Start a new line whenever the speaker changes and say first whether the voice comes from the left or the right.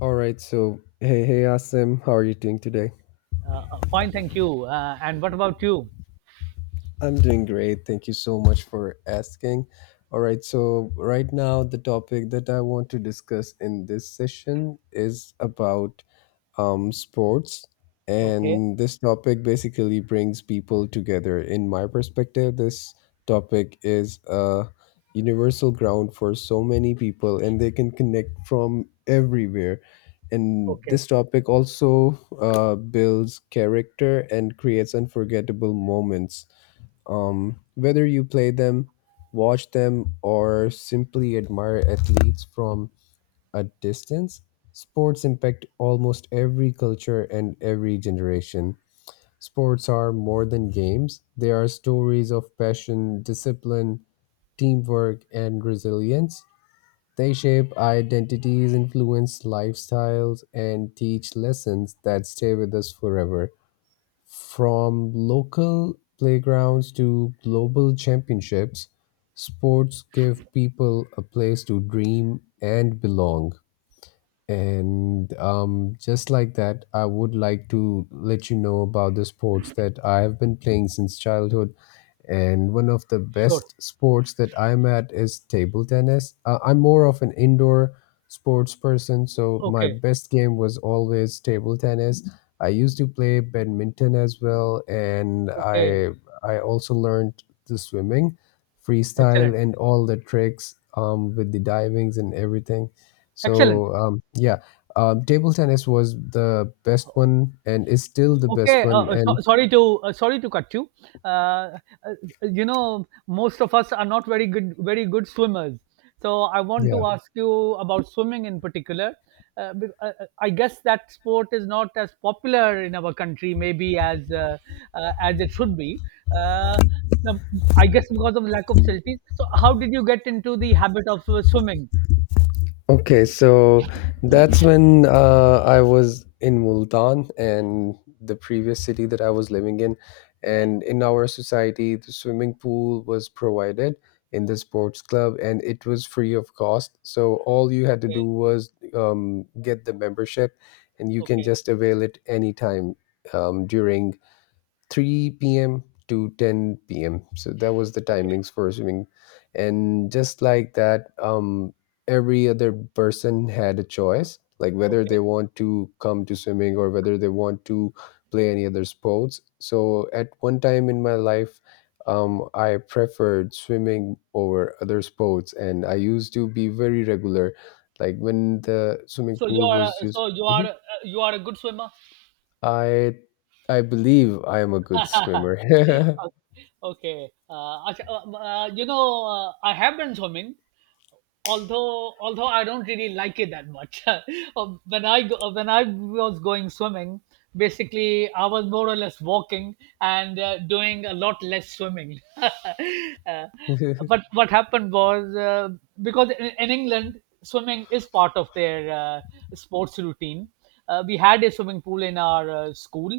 left: All right, so hey, hey, Asim, how are you doing today?
right: Fine, thank you. And what about you?
left: I'm doing great. Thank you so much for asking. All right, so right now, the topic that I want to discuss in this session is about sports.
right: Okay,
left: And this topic basically brings people together. In my perspective, this topic is a universal ground for so many people, and they can connect from everywhere. And
right: okay,
left: this topic also builds character and creates unforgettable moments. Whether you play them, watch them, or simply admire athletes from at distance, sports impact almost every culture and every generation. Sports are more than games, they are stories of passion, discipline, teamwork, and resilience. They shape identities, influence lifestyles, and teach lessons that stay with us forever. From local playgrounds to global championships, sports give people a place to dream and belong. And just like that, I would like to let you know about the sports that I have been playing since childhood. And one of the
right: sure.
left: best sports that I'm at is table tennis. I'm more of an indoor sports person, so my
right: Okay,
left: best game was always table tennis. I used to play badminton as well, and
right: okay,
left: I also learned the swimming, freestyle,
right: excellent,
left: and all the tricks with the divings and everything.
right: excellent.
left: So yeah, table tennis was the best one and is still the best
right: Okay,
left: one.
right: so,
left: And
right: sorry to sorry to cut you. Uh, uh, you know, most of us are not very good swimmers. So I want
left: yeah.
right: to ask you about swimming in particular. I guess that sport is not as popular in our country, maybe as it should be. Uh, the- I guess because of lack of facilities. So how did you get into the habit of swimming?
left: Okay, so that's when I was in Multan and the previous city that I was living in.
right: Yeah.
left: And in our society, the swimming pool was provided in the sports club and it was free of cost. So all you had to do
right: Okay.
left: was get the membership and you can
right: Okay.
left: just avail it anytime during 3 p.m. to 10 p.m. So that was the
right: Okay.
left: timings for swimming. And just like that, every other person had a choice, like whether they
right: Okay.
left: want to come to swimming or whether they want to play any other sports. So at one time in my life, I preferred swimming over other sports, and I used to be very regular. Like when the swimming
right: So you
left: pool
right: are
left: was
right: a-
left: used,
right: so you are
left: mhm.
right: a- you are a good swimmer.
left: I I believe I am a good swimmer.
right: Okay. Acha, you know, I have been swimming, although I don't really like it that much. When I was going swimming, basically I was more or less walking and doing a lot less swimming. But what happened was because in England swimming is part of their sports routine. We had a swimming pool in our school,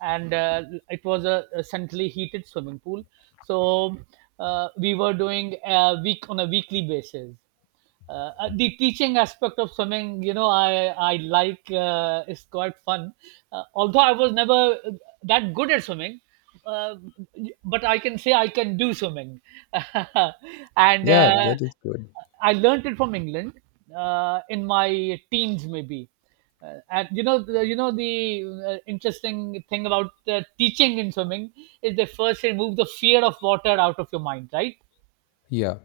right: and it was a centrally heated swimming pool, so we were doing a week on a weekly basis, the teaching aspect of swimming. I like, is quite fun. Although I was never that good at swimming, uh, but I can say I can do swimming. and
left: Yeah, that is good.
right: I learnt it from England in my teens maybe. And you know the interesting thing about teaching in swimming is they first remove the fear of water out of your mind, right?
left: Yeah.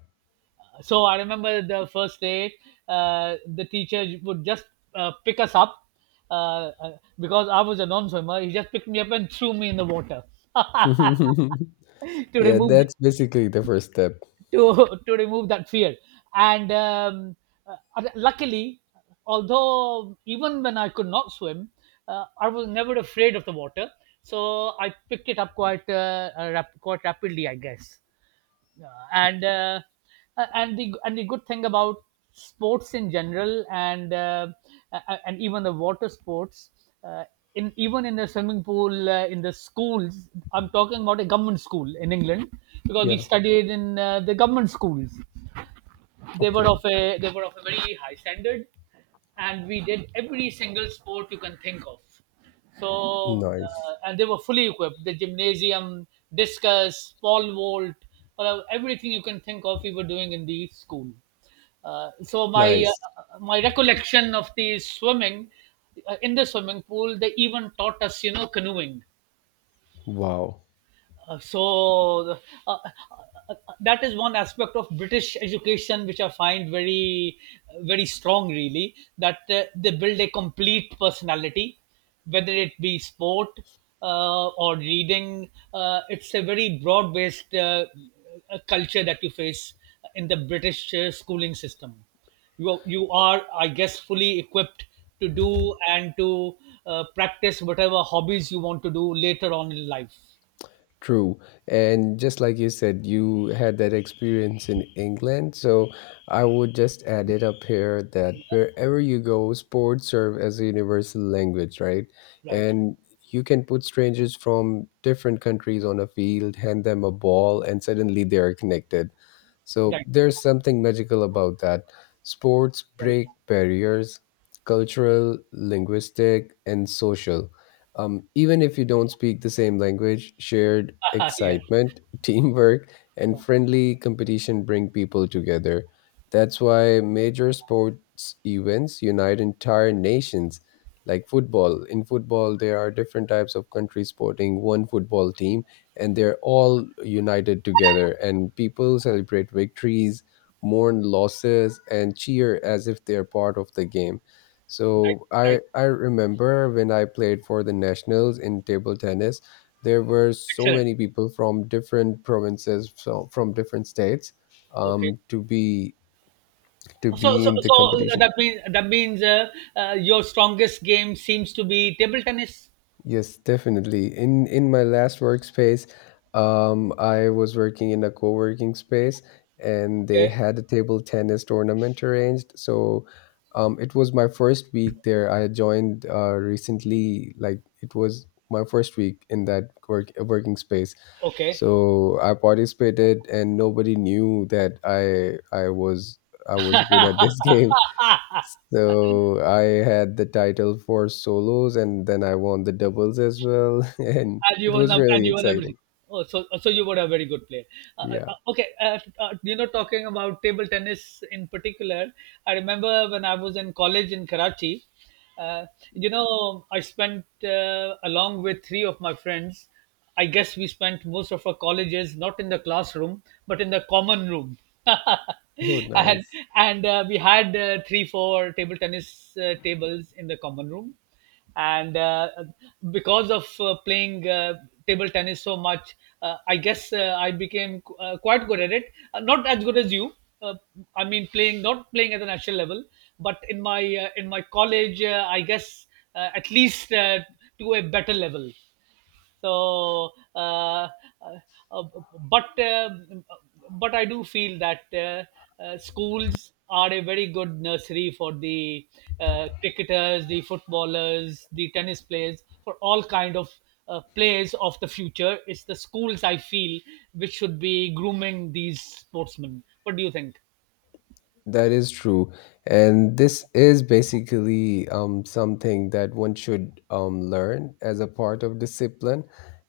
right: So I remember the first day the teacher would just pick us up uh, uh, because I was a non-swimmer, he just picked me up and threw me in the water to
left: Yeah,
right: remove,
left: that's basically the first step.
right: to remove that fear. And Luckily, although even when I could not swim, I was never afraid of the water, so I picked it up quite quite rapidly, I guess. uh, and uh, and the and the good thing about sports in general and and even the water sports, uh, in even in the swimming pool, in the schools, I'm talking about a government school in England, because we
left: Yeah.
right: studied in the government schools. they were of
left: Okay.
right: a they were of a very high standard, and we did every single sport you can think of. So
left: Nice.
right: and they were fully equipped: the gymnasium, discus, pole vault, everything you can think of we were doing in the school. uh, so my
left: Nice.
right: my recollection of the swimming, in the swimming pool, they even taught us, you know, canoeing.
left: Wow.
right: uh, so uh, uh, uh, uh, that is one aspect of British education which I find very, very strong. Really, that they build a complete personality, whether it be sport or reading. It's a very broad-based culture that you face in the British schooling system. You are, I guess, fully equipped to do and to practice whatever hobbies you want to do later on in life,
left: True. And just like you said, you had that experience in England. So I would just add it up here that wherever you go, sports serve as a universal language, right?
right: right?
left: And you can put strangers from different countries on a field, hand them a ball, and suddenly they are connected. So
right: Right.
left: there's something magical about that. Sports
right: Right.
left: break barriers, cultural, linguistic, and social, even if you don't speak the same language, shared
right: Yeah.
left: excitement, teamwork, and
right: Yeah.
left: friendly competition bring people together. That's why major sports events unite entire nations. Like football. In football, there are different types of countries sporting one football team, and they're all united together. And people celebrate victories, mourn losses, and cheer as if they're part of the game.
right: Right.
left: So I
right: Right.
left: I remember when I played for the nationals in table tennis, there were so
right: Excellent.
left: many people from different provinces, so from different states,
right: Okay.
left: um, to be to be in the
right: So
left: competition.
right: that means your strongest game seems to be table tennis.
left: Yes, definitely. In my last workspace, I was working in a co-working space, and they
right: Okay.
left: had a table tennis tournament arranged. So, it was my first week there. I had joined recently, like it was my first week in that work working space.
right: Okay.
left: So I participated, and nobody knew that I was I was good at this game. So I had the title for solos and then I won the doubles as well. And it was
right: And
left: really
right: you won
left: exciting.
right: everything. Oh, so so you were a very good player.
left: Yeah.
right: Okay, you know, talking about table tennis in particular, I remember when I was in college in Karachi. Uh, you know, I spent along with three of my friends, I guess, we spent most of our colleges not in the classroom but in the common room.
left: Oh,
right: and
left: nice.
right: and We had three four table tennis tables in the common room, and because of playing table tennis so much, I guess quite good at it. Not as good as you, uh, I mean playing, not playing at the national level, but in my college, I guess, at least to a better level. so, uh, uh, uh, but um, but I do feel that schools are a very good nursery for the cricketers, the footballers, the tennis players, for all kind of players of the future. It's the schools, I feel, which should be grooming these sportsmen. What do you think?
left: That is true. And this is basically something that one should learn as a part of discipline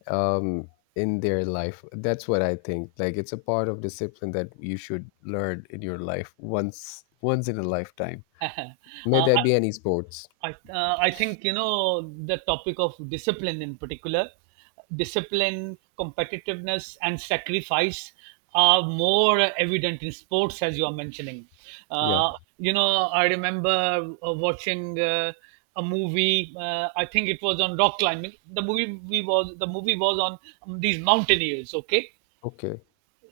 left: um, in their life. That's what I think. Like it's a part of discipline that you should learn in your life once once in a lifetime. May
right: uh,
left: that be any sports.
right: I think, you know, the topic of discipline in particular, discipline, competitiveness and sacrifice are more evident in sports, as you are mentioning.
left: Yeah.
right: uh, you know, I remember watching a movie. I think it was on rock climbing. The movie we was the movie was on these mountaineers, okay?
left: Okay.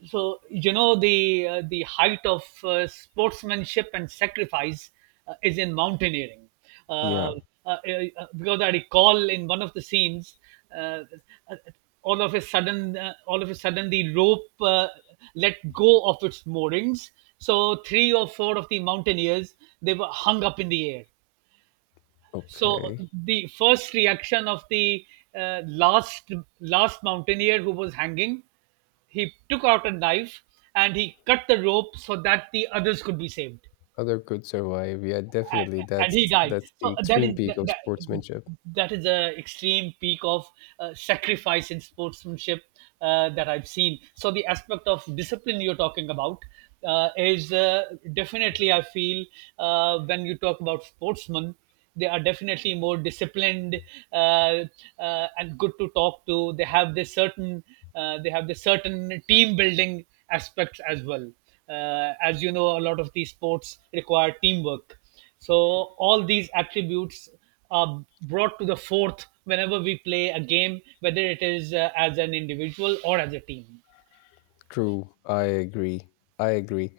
right: So you know the height of sportsmanship and sacrifice is in mountaineering, uh, uh,
left: Yeah.
right: because I recall in one of the scenes uh, uh, all of a sudden, the rope let go of its moorings, so three or four of the mountaineers, they were hung up in the air. So
left: Okay.
right: the first reaction of the uh, last last mountaineer who was hanging, he took out a knife and he cut the rope so that the others could be saved,
left: Other could survive. Yeah,
right: and,
left: definitely.
right: and he died.
left: That's
right: So
left: the
right: that
left: extreme
right: is
left: peak of sportsmanship.
right: that is the extreme peak of sacrifice in sportsmanship that I've seen. So the aspect of discipline you're talking about is definitely, I feel, when you talk about sportsmen, they are definitely more disciplined, uh, uh, and good to talk to. They have this certain they have this certain team building aspects as well. As you know, a lot of these sports require teamwork, so all these attributes are brought to the forth whenever we play a game, whether it is as an individual or as a team.
left: True, I agree. I agree.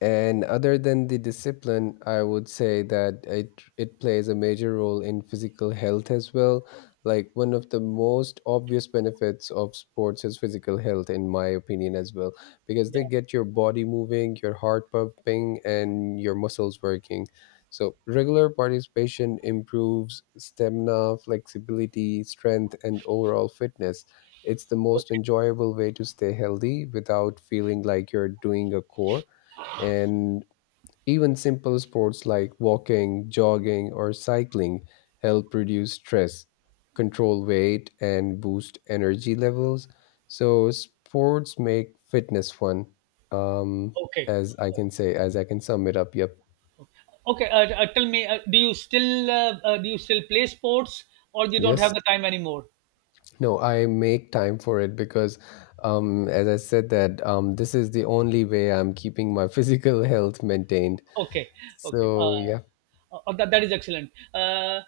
left: And other than the discipline, I would say that it plays a major role in physical health as well. Like one of the most obvious benefits of sports is physical health, in my opinion, as well, because they
right: Yeah.
left: get your body moving, your heart pumping, and your muscles working. So regular participation improves stamina, flexibility, strength, and overall fitness. It's the most
right: Okay.
left: enjoyable way to stay healthy without feeling like you're doing a chore. And even simple sports like walking, jogging, or cycling help reduce stress, control weight, and boost energy levels. So, sports make fitness fun. Um,
right: Okay.
left: as I can say, as I can sum it up. Yep.
right: Okay. Tell me, do you still play sports, or you don't
left: Yes.
right: have the time anymore?
left: No, I make time for it because, as I said, that this is the only way I'm keeping my physical health maintained.
right: Okay, okay.
left: So, yeah,
right: That is excellent.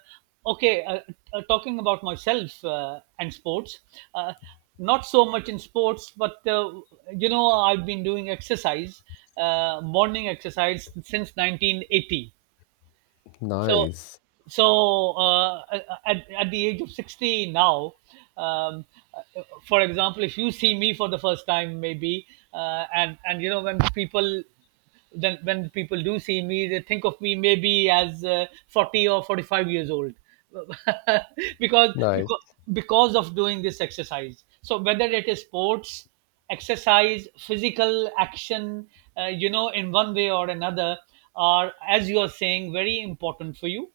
right: Okay, talking about myself and sports, uh, not so much in sports, but you know, I've been doing exercise, morning exercise since 1980. so
left: nice,
right: so uh, at the age of 60 now, um, uh, for example, if you see me for the first time maybe, and you know, when people, then when people do see me, they think of me maybe as 40 or 45 years old because
left: nice,
right: because because of doing this exercise. So whether it is sports, exercise, physical action, you know, in one way or another, are, as you are saying, very important for you,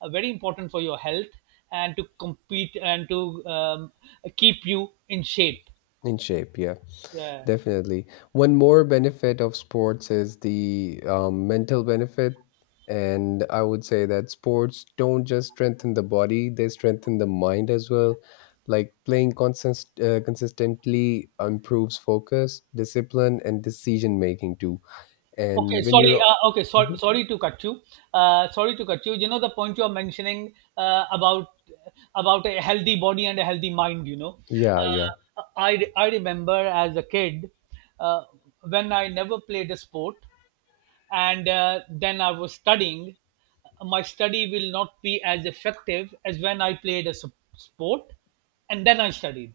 right: very important for your health, and to compete and to keep you in shape.
left: in shape. Yeah,
right: Yeah.
left: definitely. One more benefit of sports is the mental benefit. And I would say that sports don't just strengthen the body, they strengthen the mind as well. Like playing consistently improves focus, discipline, and decision making too.
right: Okay,
left: And when
right: sorry.
left: you're
right: Okay, sorry.
left: mhm.
right: Sorry to cut you. Sorry to cut you. You know the point you are mentioning uh, about about a healthy body and a healthy mind. You know,
left: Yeah, yeah,
right: I remember as a kid, uh, when I never played a sport, and then I was studying, my study will not be as effective as when I played a sport and then I studied.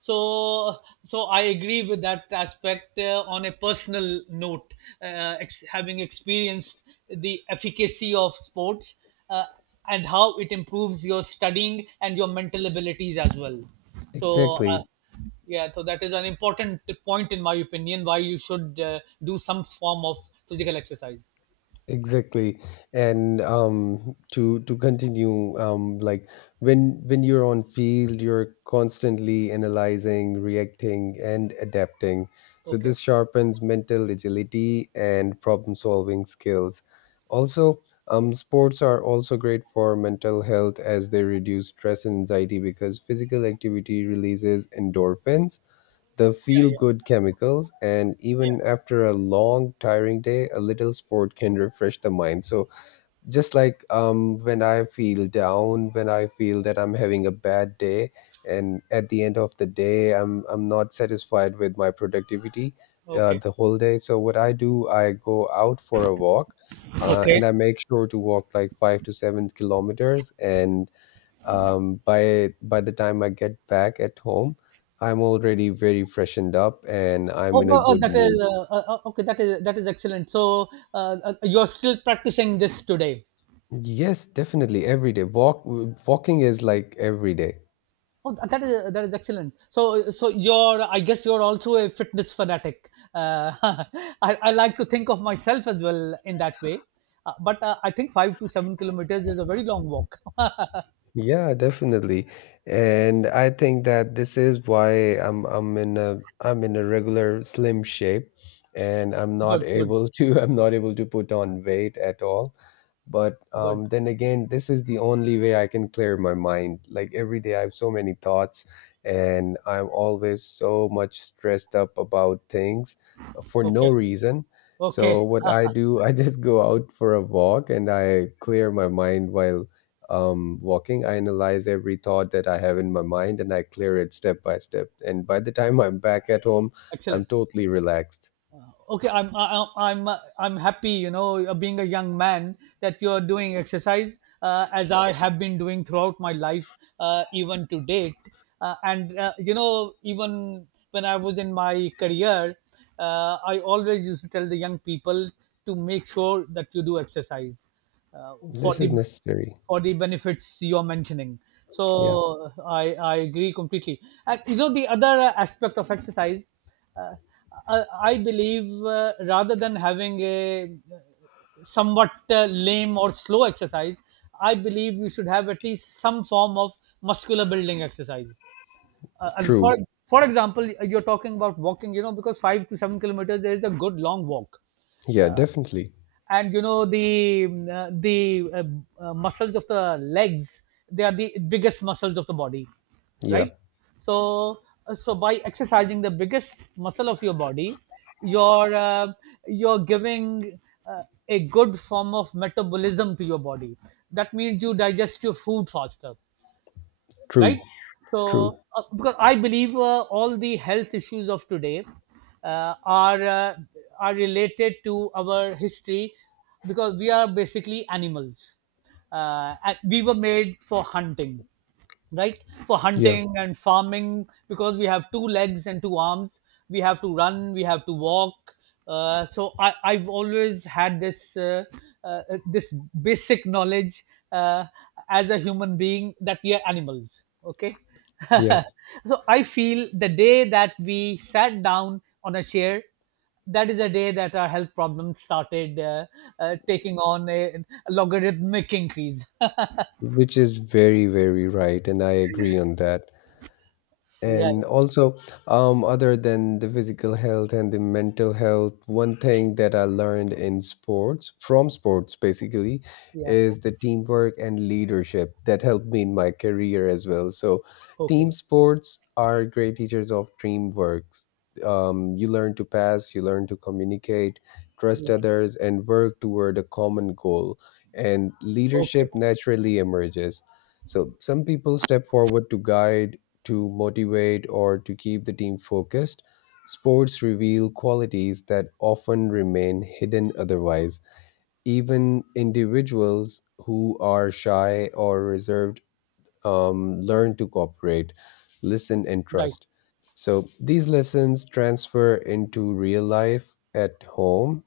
right: So so I agree with that aspect on a personal note, having experienced the efficacy of sports uh, and how it improves your studying and your mental abilities as well. so uh,
left: exactly.
right: yeah, so that is an important point, in my opinion, why you should do some form of physical exercise.
left: Exactly. And to continue, like when you're on field you're constantly analyzing, reacting and adapting, so
right: Okay.
left: this sharpens mental agility and problem solving skills. Also, sports are also great for mental health as they reduce stress and anxiety because physical activity releases endorphins, the feel
right: Yeah, yeah.
left: good chemicals. And
right: Yeah.
left: even after a long tiring day a little sport can refresh the mind. So just like when I feel down, when I feel that I'm having a bad day and at the end of the day I'm not satisfied with my productivity
right: Okay.
left: the whole day, so what I do, I go out for a walk
right: Okay.
left: and I make sure to walk like 5 to 7 kilometers. And by the time I get back at home, I'm already very freshened up and I'm
right: Oh,
left: in a
right: oh, oh,
left: good
right: that is
left: mood.
right: okay. That is excellent. So you're still practicing this today.
left: Yes, definitely every day. Walk walking is like every day.
right: Oh, that is excellent. So so you're, I guess you're also a fitness fanatic. I like to think of myself as well in that way. But I think 5 to 7 kilometers is a very long walk.
left: Yeah, definitely. And I think that this is why I'm in a I'm in a regular slim shape and I'm not
right: Good, good,
left: able to I'm not able to put on weight at all. But
right: good.
left: then again, this is the only way I can clear my mind. Like every day I have so many thoughts and I'm always so much stressed up about things for no
right: Okay,
left: reason.
right: okay,
left: So what I do, I just go out for a walk and I clear my mind while walking, I analyze every thought that I have in my mind and I clear it step by step. And by the time I'm back at home, I'm
right: excellent.
left: totally relaxed.
right: Okay, I'm happy, you know, being a young man, that you're doing exercise, as I have been doing throughout my life, even to date, and you know, even when I was in my career, I always used to tell the young people to make sure that you do exercise, uh, for
left: This is
right: the
left: necessary.
right: for the benefits you're mentioning.
left: Yeah,
right: So I agree completely. And you know, the other aspect of exercise, uh, I believe, rather than having a uh, somewhat lame or slow exercise, I believe you should have at least some form of muscular building exercise. And for
left: true.
right: for example, you're talking about walking, you know, because 5 to 7 kilometers there is a good long walk.
left: Yeah, definitely.
right: And you know the muscles of the legs, they are the biggest muscles of the body,
left: Yeah,
right: right? So uh, so by exercising the biggest muscle of your body, you're uh, you're giving uh, a good form of metabolism to your body. That means you digest your food faster,
left: true,
right: right?
left: true.
right: So because I believe, all the health issues of today uh, are uh, are related to our history, because we are basically animals. And we were made for hunting, right? For
left: Yeah,
right: hunting and farming, because we have two legs and two arms. We have to run, we have to walk. So I've always had this this basic knowledge, uh, as a human being, that we are animals. Okay.
left: yeah.
right: So I feel the day that we sat down on a chair, that is a day that our health problems started taking on a logarithmic increase.
left: Which is very, very right. And I agree on that.
right: Yeah,
left: And also, other than the physical health and the mental health, one thing that I learned in sports, from sports basically,
right: yeah.
left: is the teamwork and leadership that helped me in my career as well. So,
right: Okay.
left: team sports are great teachers of teamwork. You learn to pass, you learn to communicate, trust
right: Yeah.
left: others, and work toward a common goal. And
right: Okay.
left: leadership naturally emerges. So, some people step forward to guide to motivate or to keep the team focused. Sports reveal qualities that often remain hidden otherwise. Even individuals who are shy or reserved learn to cooperate, listen, and
right: Right.
left: trust. So these lessons transfer into real life at home,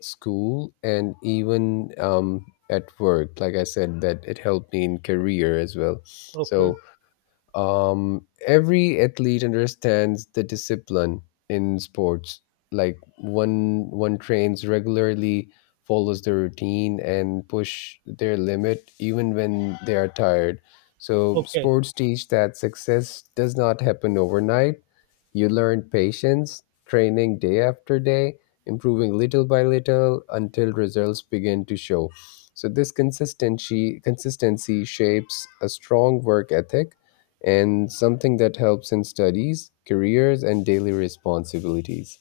left: school, and even at work. Like I said, that it helped me in career as well.
right: Okay,
left: So every athlete understands the discipline in sports. Like one one trains regularly, follows the routine and push their limit even when they are tired. So
right: okay.
left: sports teach that success does not happen overnight. You learn patience, training day after day, improving little by little until results begin to show. So this consistency consistency shapes a strong work ethic and something that helps in studies, careers and daily responsibilities.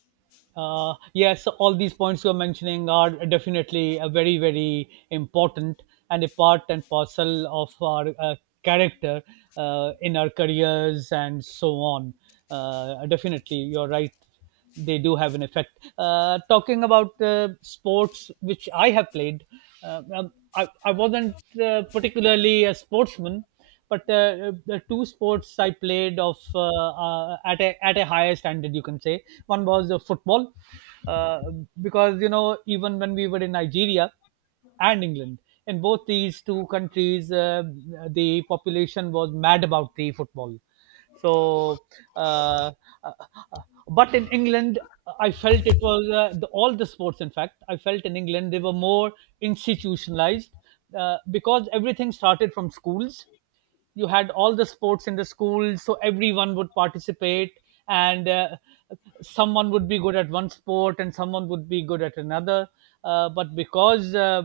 right: Yes, all these points you are mentioning are definitely very, very important, and a part and parcel of our character in our careers and so on. Definitely, you're right. They do have an effect. Talking about sports, which I have played, I wasn't particularly a sportsman, but the two sports I played of at a higher standard, you can say. One was football, uh, because you know, even when we were in Nigeria and England, in both these two countries, the population was mad about the football. So, uh, uh, uh, but in England, I felt it was all the sports. In fact, I felt in England they were more institutionalized, because everything started from schools. You had all the sports in the school, so everyone would participate, and someone would be good at one sport and someone would be good at another. But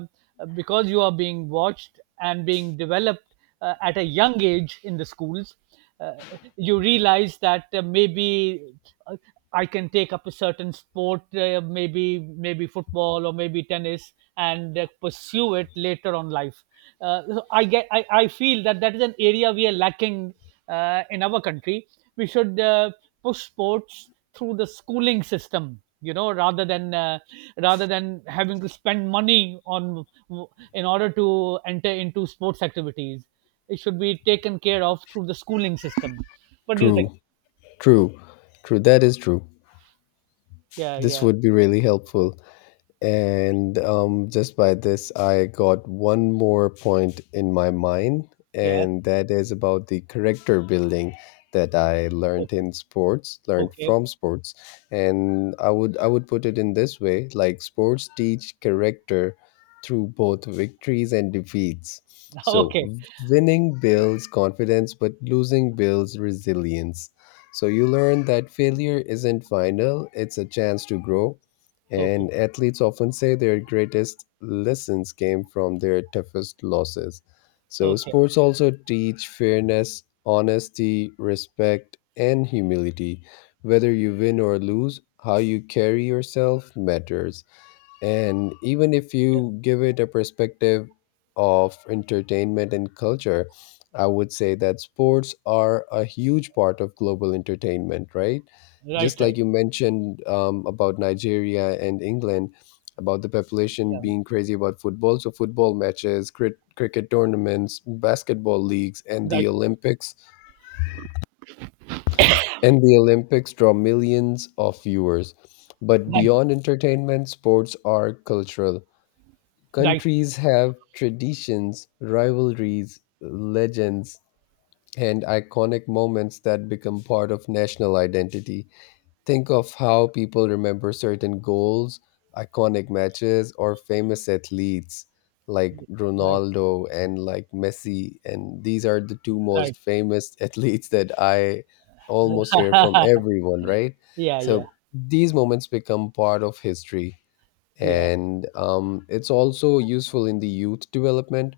right: because you are being watched and being developed at a young age in the schools, uh, you realize that, maybe uh, I can take up a certain sport, maybe football or maybe tennis, and pursue it later on life. I feel that that is an area we are lacking in our country. We should push sports through the schooling system, you know, rather than having to spend money on, in order to enter into sports activities. It should be taken care of through the schooling system. What do you think?
left: True, true, true. That is true.
right: Yeah,
left: This
right: yeah,
left: would be really helpful. And just by this, I got one more point in my mind,
right: yeah.
left: and that is about the character building that I learned
right: Okay,
left: in sports, learned
right: okay.
left: from sports. And I would put it in this way, like sports teach character through both victories and defeats. So
right: Okay,
left: winning builds confidence, but losing builds resilience. So you learn that failure isn't final, it's a chance to grow
right: okay,
left: and athletes often say their greatest lessons came from their toughest losses. So,
right: okay.
left: sports also teach fairness, honesty, respect, and humility. Whether you win or lose, how you carry yourself matters. And even if
right: Yeah,
left: you give it a perspective of entertainment and culture, I would say that sports are a huge part of global entertainment, right?
right: right,
left: Just like
right: right.
left: you mentioned about Nigeria and England, about the population
right: Yeah,
left: being crazy about football. So, football matches, cricket tournaments, basketball leagues, and the
right: right,
left: Olympics. And the Olympics draw millions of viewers. But
right: right,
left: beyond entertainment, sports are cultural.
right: right,
left: Countries have traditions, rivalries, legends, and iconic moments that become part of national identity. Think of how people remember certain goals, iconic matches, or famous athletes like
right: right,
left: Ronaldo and like Messi. And these are the two most
right: right.
left: famous athletes that I almost hear from everyone, right?
right: Yeah,
left: So
right: yeah,
left: these moments become part of history,
right: yeah.
left: and it's also useful in the youth development.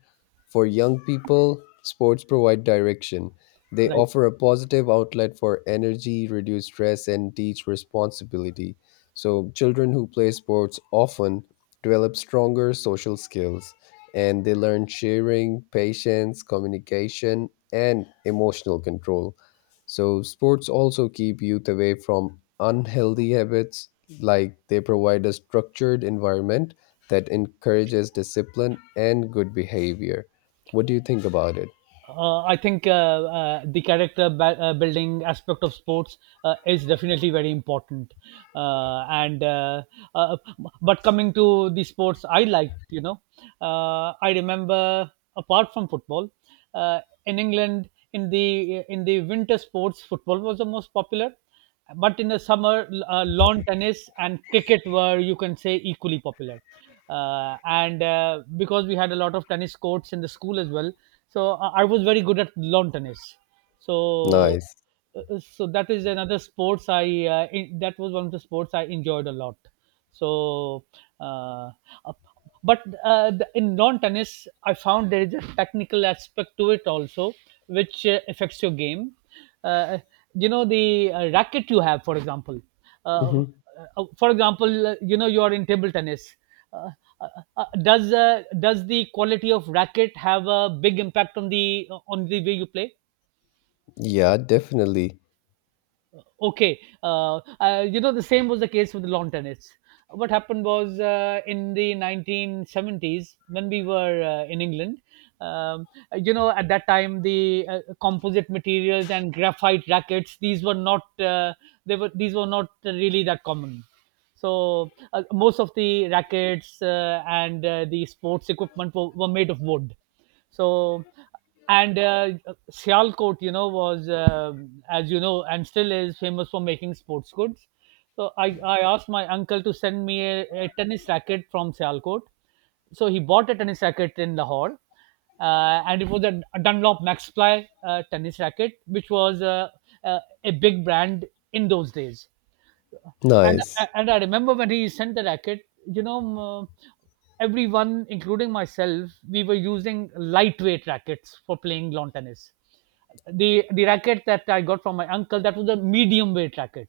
left: For young people, sports provide direction. They
right: Right.
left: offer a positive outlet for energy, reduce stress, and teach responsibility. So children who play sports often develop stronger social skills, and they learn sharing, patience, communication, and emotional control. So, sports also keep youth away from unhealthy habits, like they provide a structured environment that encourages discipline and good behavior. What do you think about it?
right: I think, the character building aspect of sports is definitely very important. And uh, but coming to the sports I liked, you know, I remember, apart from football, uh, in England, in the winter sports, football was the most popular, but in the summer, lawn tennis and cricket were, you can say, equally popular. And Because we had a lot of tennis courts in the school as well, so I was very good at lawn tennis. so
left: Nice.
right: uh, uh, so that is another sports that was one of the sports I enjoyed a lot. so uh, uh, but in lawn tennis I found there is a technical aspect to it also, which affects your game. uh, you know the racket you have, for example. uh,
left: Hmm.
right: uh, for example, you know, you are in table tennis, uh, uh, does the quality of racket have a big impact on the way you play?
left: Yeah, definitely.
right: Okay. You know, the same was the case with the lawn tennis. What happened was, in the 1970s, when we were in England, um, you know, at that time the composite materials and graphite rackets, these were not they were these were not really that common. So most of the rackets and the sports equipment were made of wood. So, and Sialkot, you know, was as you know, and still is, famous for making sports goods. So I asked my uncle to send me a tennis racket from Sialkot. So he bought a tennis racket in Lahore, and it was a Dunlop Maxply tennis racket, which was a big brand in those days. And
left: Nice.
right: and I remember when he sent the racket, you know, m- everyone, including myself, we were using lightweight rackets for playing lawn tennis. The racket that I got from my uncle, that was a medium weight racket.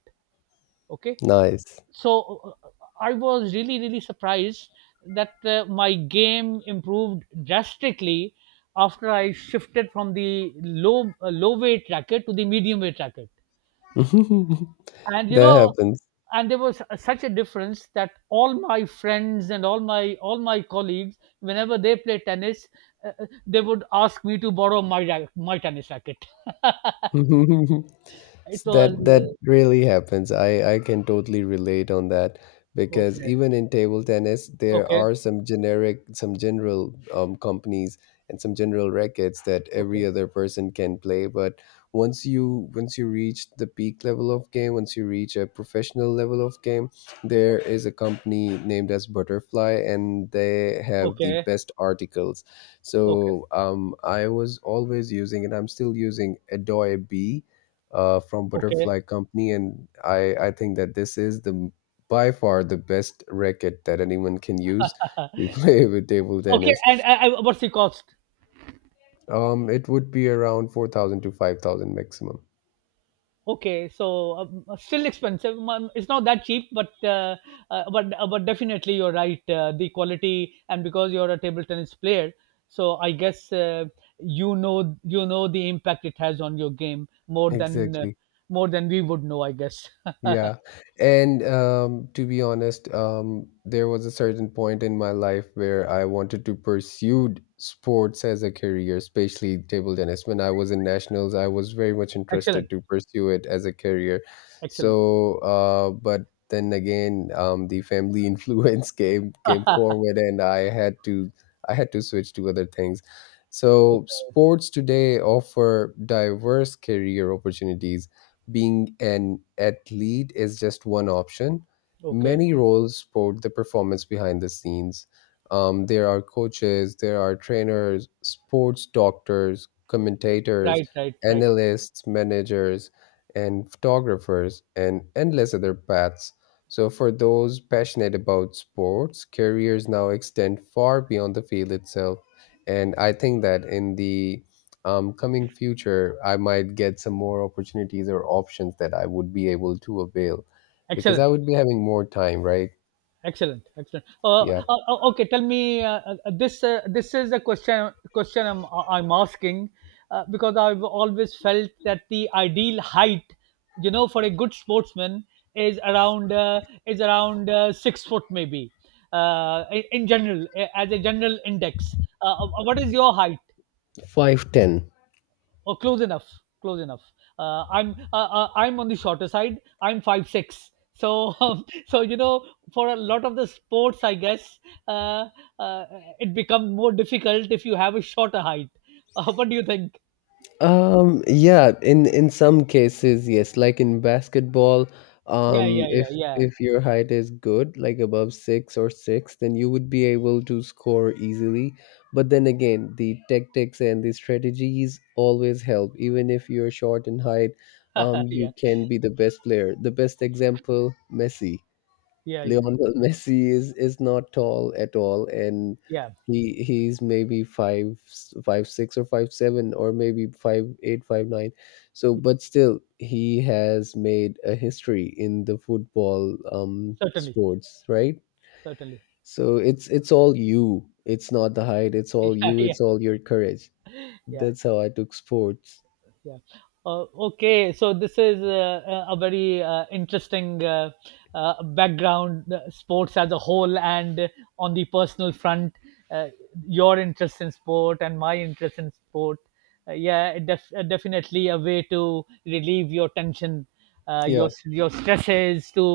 right: Okay.
left: Nice.
right: So I was really, really surprised that my game improved drastically after I shifted from the low weight racket to the medium weight racket. And you
left: That
right: know,
left: happens.
right: and there was such a difference that all my friends and all my colleagues, whenever they play tennis, they would ask me to borrow my my tennis racket. It was
left: That really happens. I can totally relate on that, because
right: okay,
left: even in table tennis, there
right: okay,
left: are some generic, some general companies and some general rackets that
right: okay,
left: every other person can play. But once you reach the peak level of game, once you reach a professional level of game, there
right: okay,
left: is a company named as Butterfly, and they have the
right: okay,
left: best articles.
right: okay,
left: So I was always using, and I'm still using Adoy B, from
right: okay.
left: Butterfly Company, and I think that this is the by far the best racket that anyone can use to play with table
right: Okay,
left: tennis.
right: and what's the cost?
left: It would be around 4,000 to 5,000 maximum.
right: Okay, so still expensive. It's not that cheap, but but definitely you're right. The quality, and because you're a table tennis player, so I guess you know, you know the impact it has on your game
left: Exactly.
right: more than we would know, I guess.
left: Yeah. And to be honest, there was a certain point in my life where I wanted to pursue sports as a career, especially table tennis. When I was in nationals, I was very much
right: Excellent,
left: interested to pursue it as a career.
right: excellent.
left: So, but then again, the family influence came forward, and I had to switch to other things. So,
right: Okay,
left: sports today offer diverse career opportunities. Being an athlete is just one option.
right: okay,
left: Many roles support the performance behind the scenes. There are coaches, there are trainers, sports doctors, commentators,
right: right, right, right.
left: analysts, managers, and photographers, and endless other paths. So, for those passionate about sports, careers now extend far beyond the field itself. And I think that in the coming future, I might get some more opportunities or options that I would be able to avail because I
right: Excellent.
left: would be having more time, right?
right: Excellent, excellent.
left: Yeah.
right: Okay, tell me this. This is a question. Question I'm asking because I've always felt that the ideal height, you know, for a good sportsman is around 6 foot maybe. In general, as a general index, what is your height?
left: 5'10".
right: Oh, close enough. Close enough. I'm on the shorter side. I'm 5'6". So so you know, for a lot of the sports, I guess, uh, uh, it becomes more difficult if you have a shorter height. What do you think?
left: Yeah, in some cases, yes. Like in basketball,
right: Yeah,
left: um,
right: yeah,
left: if
right: yeah, yeah.
left: if your height is good, like above six or six, then you would be able to score easily. But then again, the tactics and the strategies always help. Even if you're short in height,
right: Yeah,
left: you can be the best player. The best example, Messi.
right: yeah, yeah,
left: Lionel Messi is not tall at all, and
right: yeah.
left: he's maybe five five six or 5'7" or maybe five eight five nine. So, but still, he has made a history in the football
right: Certainly,
left: sports, right?
right: certainly.
left: So it's all you. It's not the height. It's all
right: Yeah,
left: you.
right: yeah,
left: It's all your courage.
right: yeah.
left: That's how I took sports.
right: Yeah. uh, okay, so this is a very interesting background. Uh, sports as a whole, and on the personal front, uh, your interest in sport and my interest in sport, yeah, it definitely a way to relieve your tension,
left: Yeah,
right: your stresses, to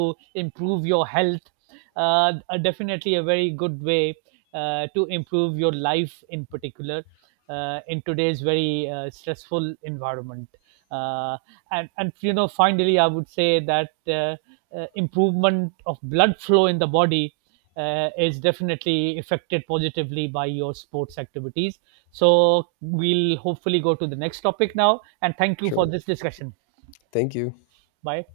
right: improve your health are definitely a very good way to improve your life in particular, in today's very stressful environment. Uh, and and you know, finally, I would say that improvement of blood flow in the body is definitely affected positively by your sports activities. So we'll hopefully go to the next topic now, and thank you for
left: sure.
right: this discussion.
left: Thank you.
right: Bye.